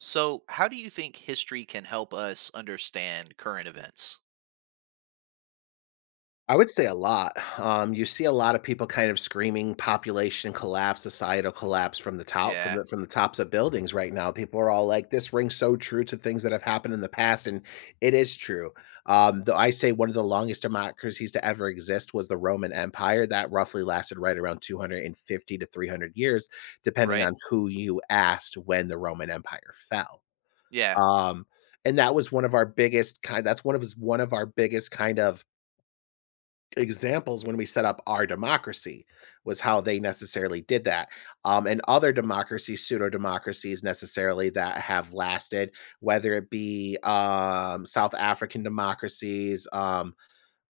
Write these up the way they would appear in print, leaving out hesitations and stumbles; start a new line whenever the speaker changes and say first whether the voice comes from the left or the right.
right: So, how do you think history can help us understand current events?
left: I would say a lot. You see a lot of people kind of screaming population collapse, societal collapse from the top, from
right: Yeah,
left: the from the tops of buildings right now. People are all like, "This rings so true to things that have happened in the past," and it is true. Though I say one of the longest democracies to ever exist was the Roman Empire. That roughly lasted right around 250 to 300 years, depending
right: right?
left: on who you asked when the Roman Empire fell.
right: Yeah,
left: Um, and that was one of our biggest kind. That's one of our biggest kind of examples when we set up our democracy, was how they necessarily did that, and other democracies, pseudo democracies necessarily, that have lasted, whether it be South African democracies,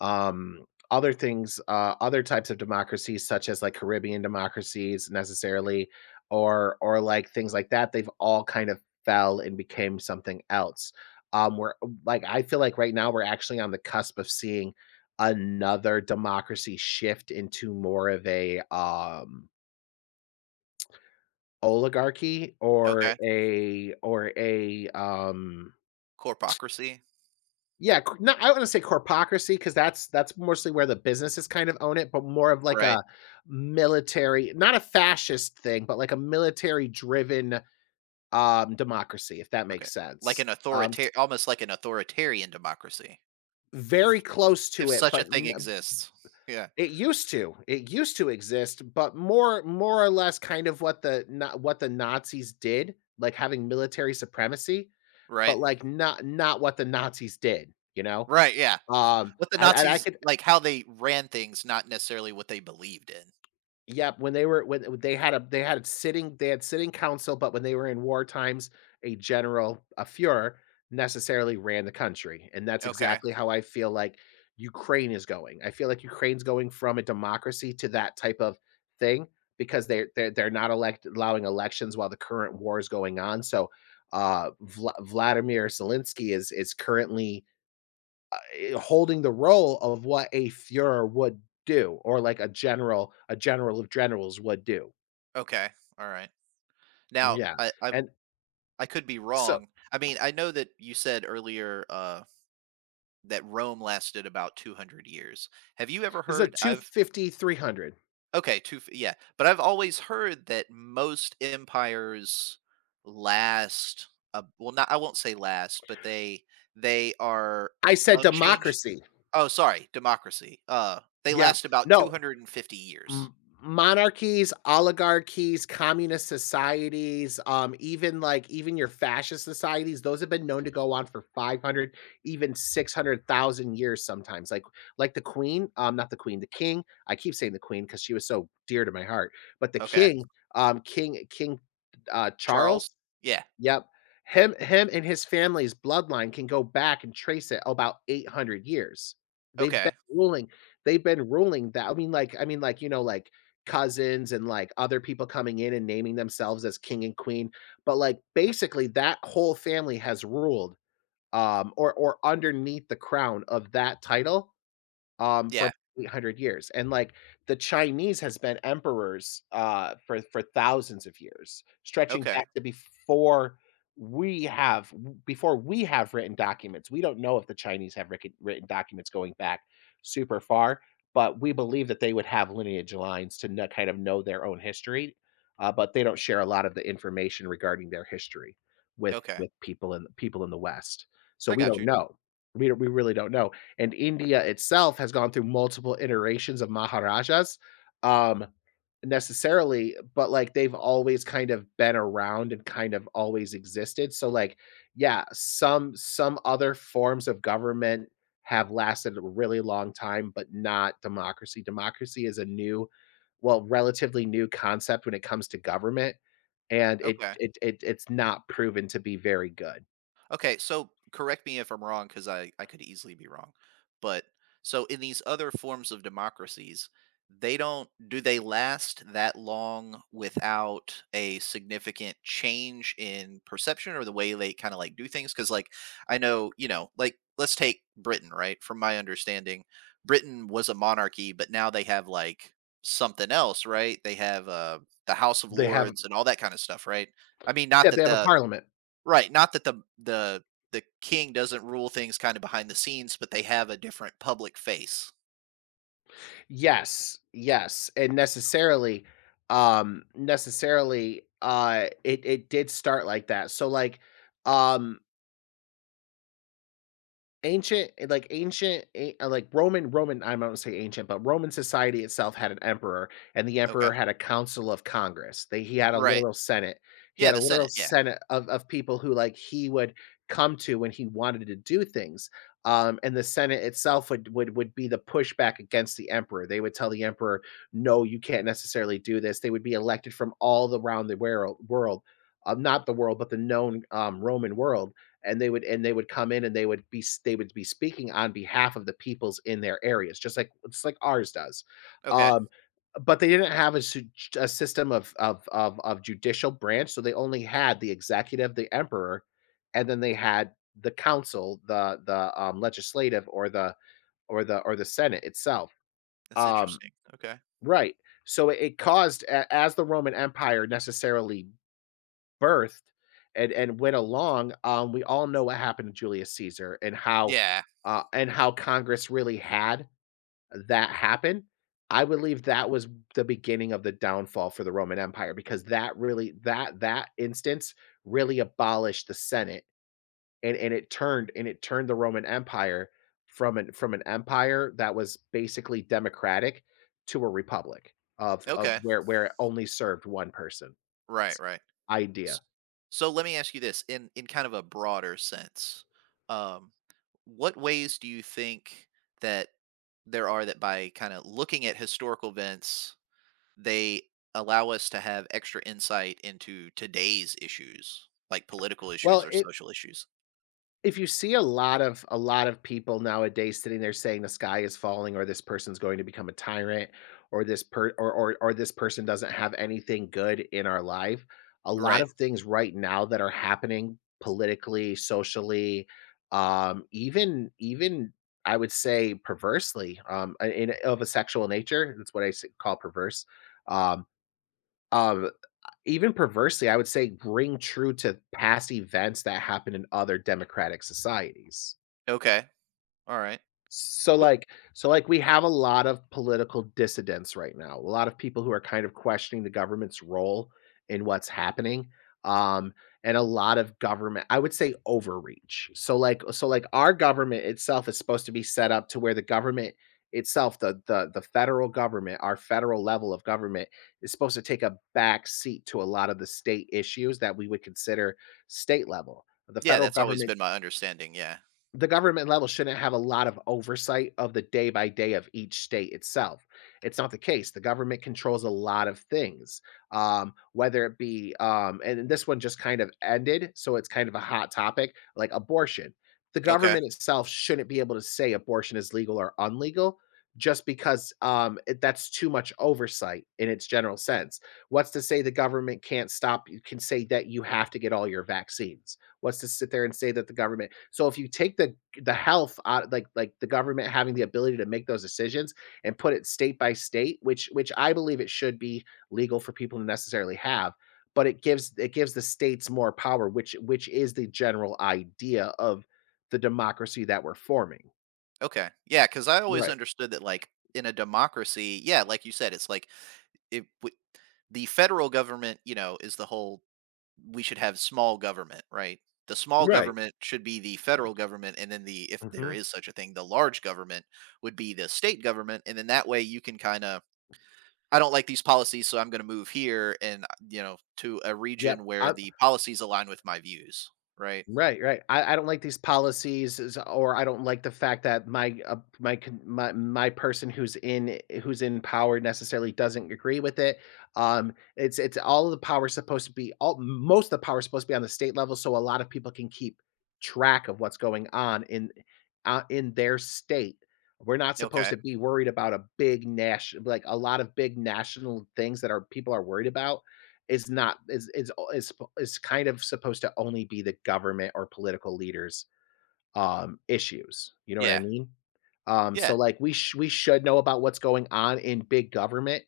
left: um, other things, other types of democracies, such as like Caribbean democracies, necessarily, or like things like that. They've all kind of fell and became something else. We're like, I feel like right now we're actually on the cusp of seeing another democracy shift into more of a oligarchy, or
right: okay.
left: a or a
right: Corpocracy,
left: Yeah. C no, I want to say corpocracy because that's mostly where the businesses kind of own it, but more of like
right: right?
left: a military, not a fascist thing, but like a military-driven, democracy, if that
right: Okay.
left: makes
right: Like
left: sense.
right: an
left: S
right: authoritarian almost like an authoritarian democracy
left: Very
right: if
left: close
right: if
left: to it,
right: such a
left: but
right: thing
left: n
right: exists. Yeah,
left: it used to. It used to exist, but more or less kind of what the Nazis did, like having military supremacy, but,
right: right?
left: like, not what the Nazis did, you know?
right: Right, yeah.
left: Um,
right: What the
left: and I
right: Nazis
left: could.
right: like how they ran things, not necessarily what they believed in.
left: Yep, when they were, when they had a they had it sitting they had sitting council, but when they were in war times, a general, a Führer necessarily ran the country, and that's
right: Okay.
left: exactly how I feel like Ukraine is going. I feel like Ukraine's going from a democracy to that type of thing because they're not elect allowing elections while the current war is going on. So, Vladimir Zelensky is currently holding the role of what a Fuhrer would do, or like a general, a general of generals would do.
right: Okay. All right. Now,
left: Yeah,
right: I
left: and
right: I could be
left: so,
right: wrong. I mean, I know that you said earlier that Rome lasted about 200 years. Have you ever
left: this is a
right: heard
left: two
right: I've
left: fifty three hundred.
right: okay, yeah, but I've always heard that most empires last well not I won't say last, but they are
left: I said
right: unchanged.
left: democracy.
right: Oh, sorry, democracy. They
left: Yep.
right: last about
left: No,
right: 250 years.
left: m- monarchies, oligarchies, communist societies, even like even your fascist societies, those have been known to go on for 500, even 600,000 years sometimes. Like the queen, not the queen, the king. I keep saying the queen because she was so dear to my heart, but the
right: Okay.
left: king, King
right: Charles?
left: Charles.
right: Yeah.
left: Yep. Him and his family's bloodline can go back and trace it about 800 years. They've been
right: Okay.
left: ruling they've been ruling that. I mean, like, cousins and, like, other people coming in and naming themselves as king and queen, but, like, basically, that whole family has ruled, or underneath the crown of that title, for
right: Yeah.
left: 800 years, and, like, the Chinese has been emperors, for thousands of years, stretching
right: Okay.
left: back to before we have written documents. We don't know if the Chinese have written documents going back super far, but we believe that they would have lineage lines to kno kind of know their own history, but they don't share a lot of the information regarding their history with
right: Okay.
left: with people in the West. So,
right: I
left: we
right: got
left: don't
right: you.
left: know. We really don't know, and India itself has gone through multiple iterations of Maharajas, um, necessarily, but like they've always kind of been around and kind of always existed. So like, yeah, some other forms of government have lasted a really long time, but not democracy. Democracy is a new, well, relatively new concept when it comes to government, and it
right: Okay.
left: it, it it's not proven to be very good.
right: Okay, so correct me if I'm wrong because I could easily be wrong. But so in these other forms of democracies, they don't do they last that long without a significant change in perception or the way they kind of like do things? Because like I know, you know, like let's take Britain, right? From my understanding, Britain was a monarchy, but now they have like something else, right? They have the House of
left: They have
right: Lords and all that kind of stuff, right? I mean, not
left: Yeah, they
right: that
left: have a
right: the
left: parliament.
right: Right, not that the the king doesn't rule things kinda behind the scenes, but they have a different public face.
left: Yes, yes, and necessarily, it did start like that. So like, um, Ancient eh, like, ancient a like, Roman Roman, I'm not gonna say ancient, but Roman society itself had an emperor, and the
right: Okay.
left: emperor had a council of Congress. They he had a
right: Right.
left: literal senate. He
right: Yeah,
left: had a
right: the
left: literal
right: Senate, yeah.
left: senate of people who, like, he would come to when he wanted to do things, and the senate itself would be the pushback against the emperor. They would tell the emperor, "No, you can't necessarily do this." They would be elected from all around the world, not the world, but the known, Roman world, and they would come in, and they would be speaking on behalf of the peoples in their areas, just like ours does.
right: Okay.
left: um but they didn't have a, a system of judicial branch, so they only had the executive, the emperor, and then they had the council, the legislative, or the senate itself.
right: That's
left: um
right: interesting. Okay.
left: right, so it caused as the Roman Empire necessarily birthed and went along, we all know what happened to Julius Caesar and how,
right: Yeah.
left: and how Congress really had that happen. I believe that was the beginning of the downfall for the Roman Empire because that instance really abolished the Senate, and it turned the Roman Empire from an empire that was basically democratic, to a republic of of
right: Okay.
left: where where it only served one person's
right: Right, right. S
left: idea.
right: So let me ask you this, in kind of a broader sense, um, what ways do you think that there are that by kinda looking at historical events, they allow us to have extra insight into today's issues, like political
left: Well,
right: issues or
left: it
right: social issues?
left: if you see a lot of people nowadays sitting there saying the sky is falling, or this person's going to become a tyrant, or this person doesn't have anything good in our life. A lot
right: Right.
left: of things right now that are happening politically, socially, even I would say perversely, in of a sexual nature. That's what I call perverse. Um, um, Even perversely, I would say ring true to past events that happened in other democratic societies.
right: Okay. All right.
left: So
right: Cool.
left: like so like we have a lot of political dissidents right now. A lot of people who are kind of questioning the government's role in what's happening. Um and a lot of government, I would say, overreach. So, like, our government itself is supposed to be set up to where the government itself, the federal government, our federal level of government, is supposed to take a back seat to a lot of the state issues that we would consider state level. The
right: Yeah,
left: federal
right: that's always
left: government,
right: been my understanding. Yeah.
left: the government level, shouldn't have a lot of oversight of the day by day of each state itself. It's not the case. The government controls a lot of things, whether it be, and this one just kind of ended, so it's kind of a hot topic, like abortion. The
right: Okay.
left: government itself shouldn't be able to say abortion is legal or unlegal just because it, that's too much oversight in its general sense. What's to say the government can't stop you, can say that you have to get all your vaccines? Was to sit there and say that the government, so if you take the, health out, like the government having the ability to make those decisions and put it state by state, which I believe it should be legal for people to necessarily have, but it gives, the states more power, which is the general idea of the democracy that we're forming.
right: Okay. Yeah, because I always
left: Right,
right: understood that, like, in a democracy, yeah, like you said, it's like it, w- the federal government, you know, is the whole we should have small government, right? The small
left: right.
right: government should be the federal government, and then the if there
left: Hmm.
right: is such a thing, the large government would be the state government, and then that way you can kind of I don't like these policies, so I'm going to move here and you know to a region
left: Yep.
right: where the policies align with my views, right?
left: Right, right. I don't like these policies is, or I don't like the fact that my, my con my my person who's in power necessarily doesn't agree with it. It's all of the power supposed to be, all most of the power is supposed to be on the state level, so a lot of people can keep track of what's going on in their state. We're not supposed
right: Okay.
left: to be worried about a big national, like, a lot of big national things that our people are worried about is not, is, is is kind of supposed to only be the government or political leaders issues, you know what I
right: Yeah.
left: mean? So
right: Yeah.
left: like, we we should know about what's going on in big government,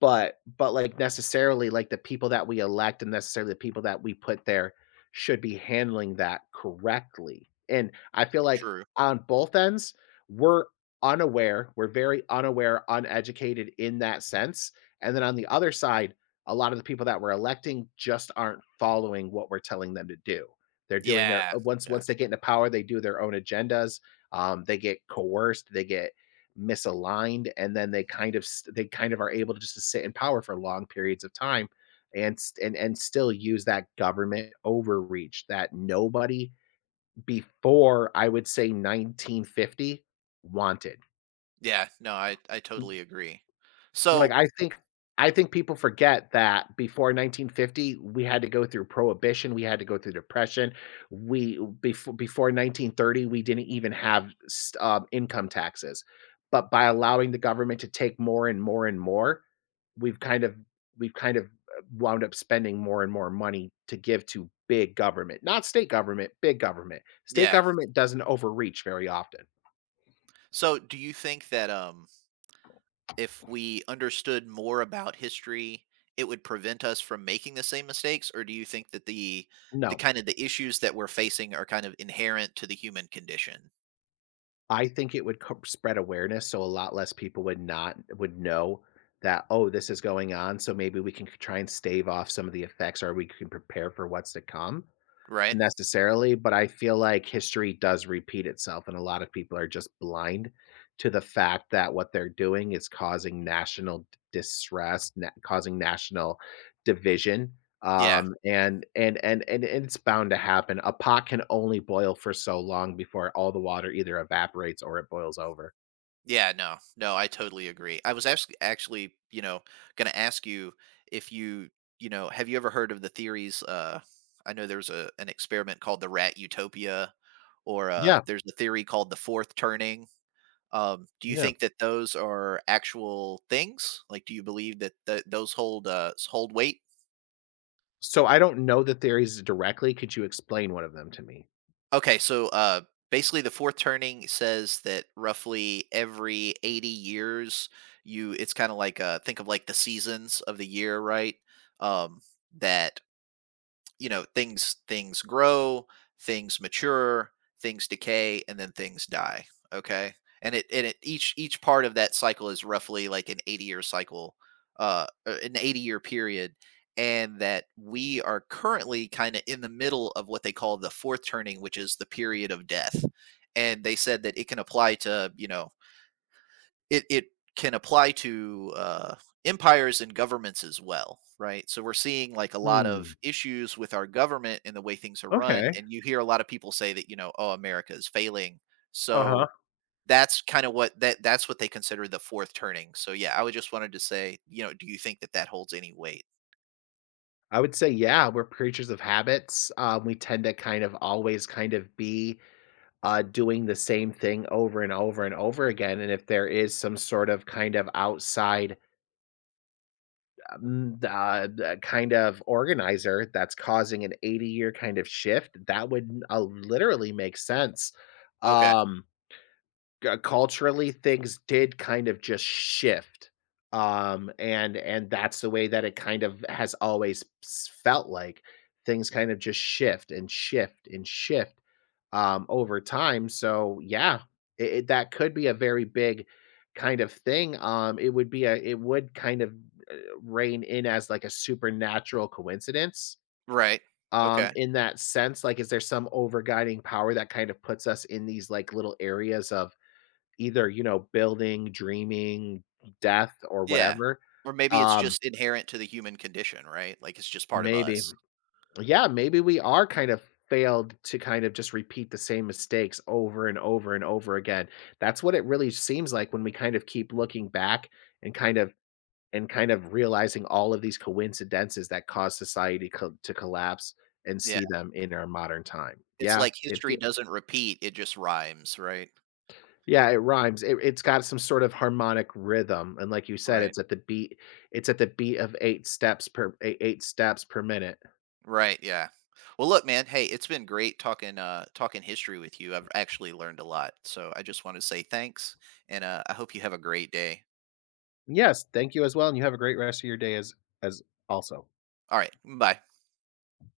left: but, like, necessarily, like, the people that we elect, and necessarily the people that we put there, should be handling that correctly, and I feel like
right: True.
left: on both ends, we're unaware, we're very unaware, uneducated in that sense, and then on the other side, a lot of the people that we're electing just aren't following what we're telling them to do. They're doing their
right: Yeah.
left: once
right: Yeah.
left: once they get into power, they do their own agendas. They get coerced, they get misaligned, and then they kind of are able to just to sit in power for long periods of time and s- and still use that government overreach that nobody before, I would say, 1950 wanted.
right: Yeah. No, I totally agree.
left: Like
right: So,
left: I think I think people forget that before 1950 we had to go through prohibition, we had to go through depression. We before before 1930 we didn't even have income taxes. But by allowing the government to take more and more and more, we've kind of we've kind of wound up spending more and more money to give to big government, not state government, big government. State
right: yeah.
left: government doesn't overreach very often.
right: So, do you think that if we understood more about history, it would prevent us from making the same mistakes or do you think that the
left: No,
right: kind of the issues that we're facing are kind of inherent to the human condition,
left: I think it would spread awareness, so a lot less people would not would know that, oh, this is going on. So maybe we can try and stave off some of the effects, or we can prepare for what's to come.
right: right?
left: Necessarily, but I feel like history does repeat itself, and a lot of people are just blind to the fact that what they're doing is causing national distress, causing national division.
right: Yeah.
left: And it's bound to happen. A pot can only boil for so long before all the water either evaporates or it boils over.
right: Yeah, no. No, I totally agree. I was actually, you know, gonna ask you if you, you know, have you ever heard of the theories? I know there's a an experiment called the rat utopia, or
left: Yeah,
right: there's a theory called the fourth turning. Do you
left: yeah.
right: think that those are actual things? Like, do you believe that those hold hold weight?
left: So I don't know the theories directly. Could you explain one of them to me?
right: Okay, so basically, the fourth turning says that roughly every 80 years, you it's kind of like think of like the seasons of the year, right? Um, that you know things things grow things mature things decay and then things die okay and it each part of that cycle is roughly like an 80-year cycle an 80-year period and that we are currently kind of in the middle of what they call the fourth turning which is the period of death and they said that it can apply to you know it can apply to empires and governments as well, right? So we're seeing like a lot of
left: Hmm.
right: issues with our government and the way things are run,
left: Okay.
right: and you hear a lot of people say that you know, oh, America is failing.
left: Uh
right: So
left: huh.
right: that's kind of what that's what they consider the fourth turning. So yeah, I would just wanted to say, you know, do you think that that holds any weight?
left: I would say, yeah, we're creatures of habits. We tend to kind of always kind of be doing the same thing over and over and over again. And if there is some sort of kind of outside the kind of organizer that's causing an 80-year kind of shift, that would literally make sense.
right: Okay,
left: Um, Culturally, things did kind of just shift, and that's the way that it kind of has always felt like. Things kind of just shift and shift and shift over time, so yeah, that could be a very big kind of thing. It would be a it would kind of, uh, rein in as like a supernatural coincidence.
right: right. Okay,
left: In that sense, like, is there some overguiding power that kind of puts us in these like little areas of either, you know, building, dreaming, death, or
right: yeah.
left: whatever?
right: Or maybe it's
left: Um,
right: just inherent to the human condition, right? Like it's just part of
left: Maybe.
right: us.
left: Yeah, maybe we are kind of failed to kind of just repeat the same mistakes over and over and over again. That's what it really seems like when we kind of keep looking back and kind of and kind of realizing all of these coincidences that cause society to collapse and
right: Yeah.
left: see them in our modern time.
right: It's like history doesn't repeat, it just rhymes, right?
left: Yeah, it rhymes. It's got some sort of harmonic rhythm, and like you said,
right: Right.
left: it's at the beat of 8 steps per ei 8 steps per minute.
right: Right, yeah. Well, look, man, hey, it's been great talking talking history with you. I've actually learned a lot. So I just want to say thanks and I hope you have a great day.
left: Yes, thank you as well, and you have a great rest of your day as as also.
right: All right. Bye.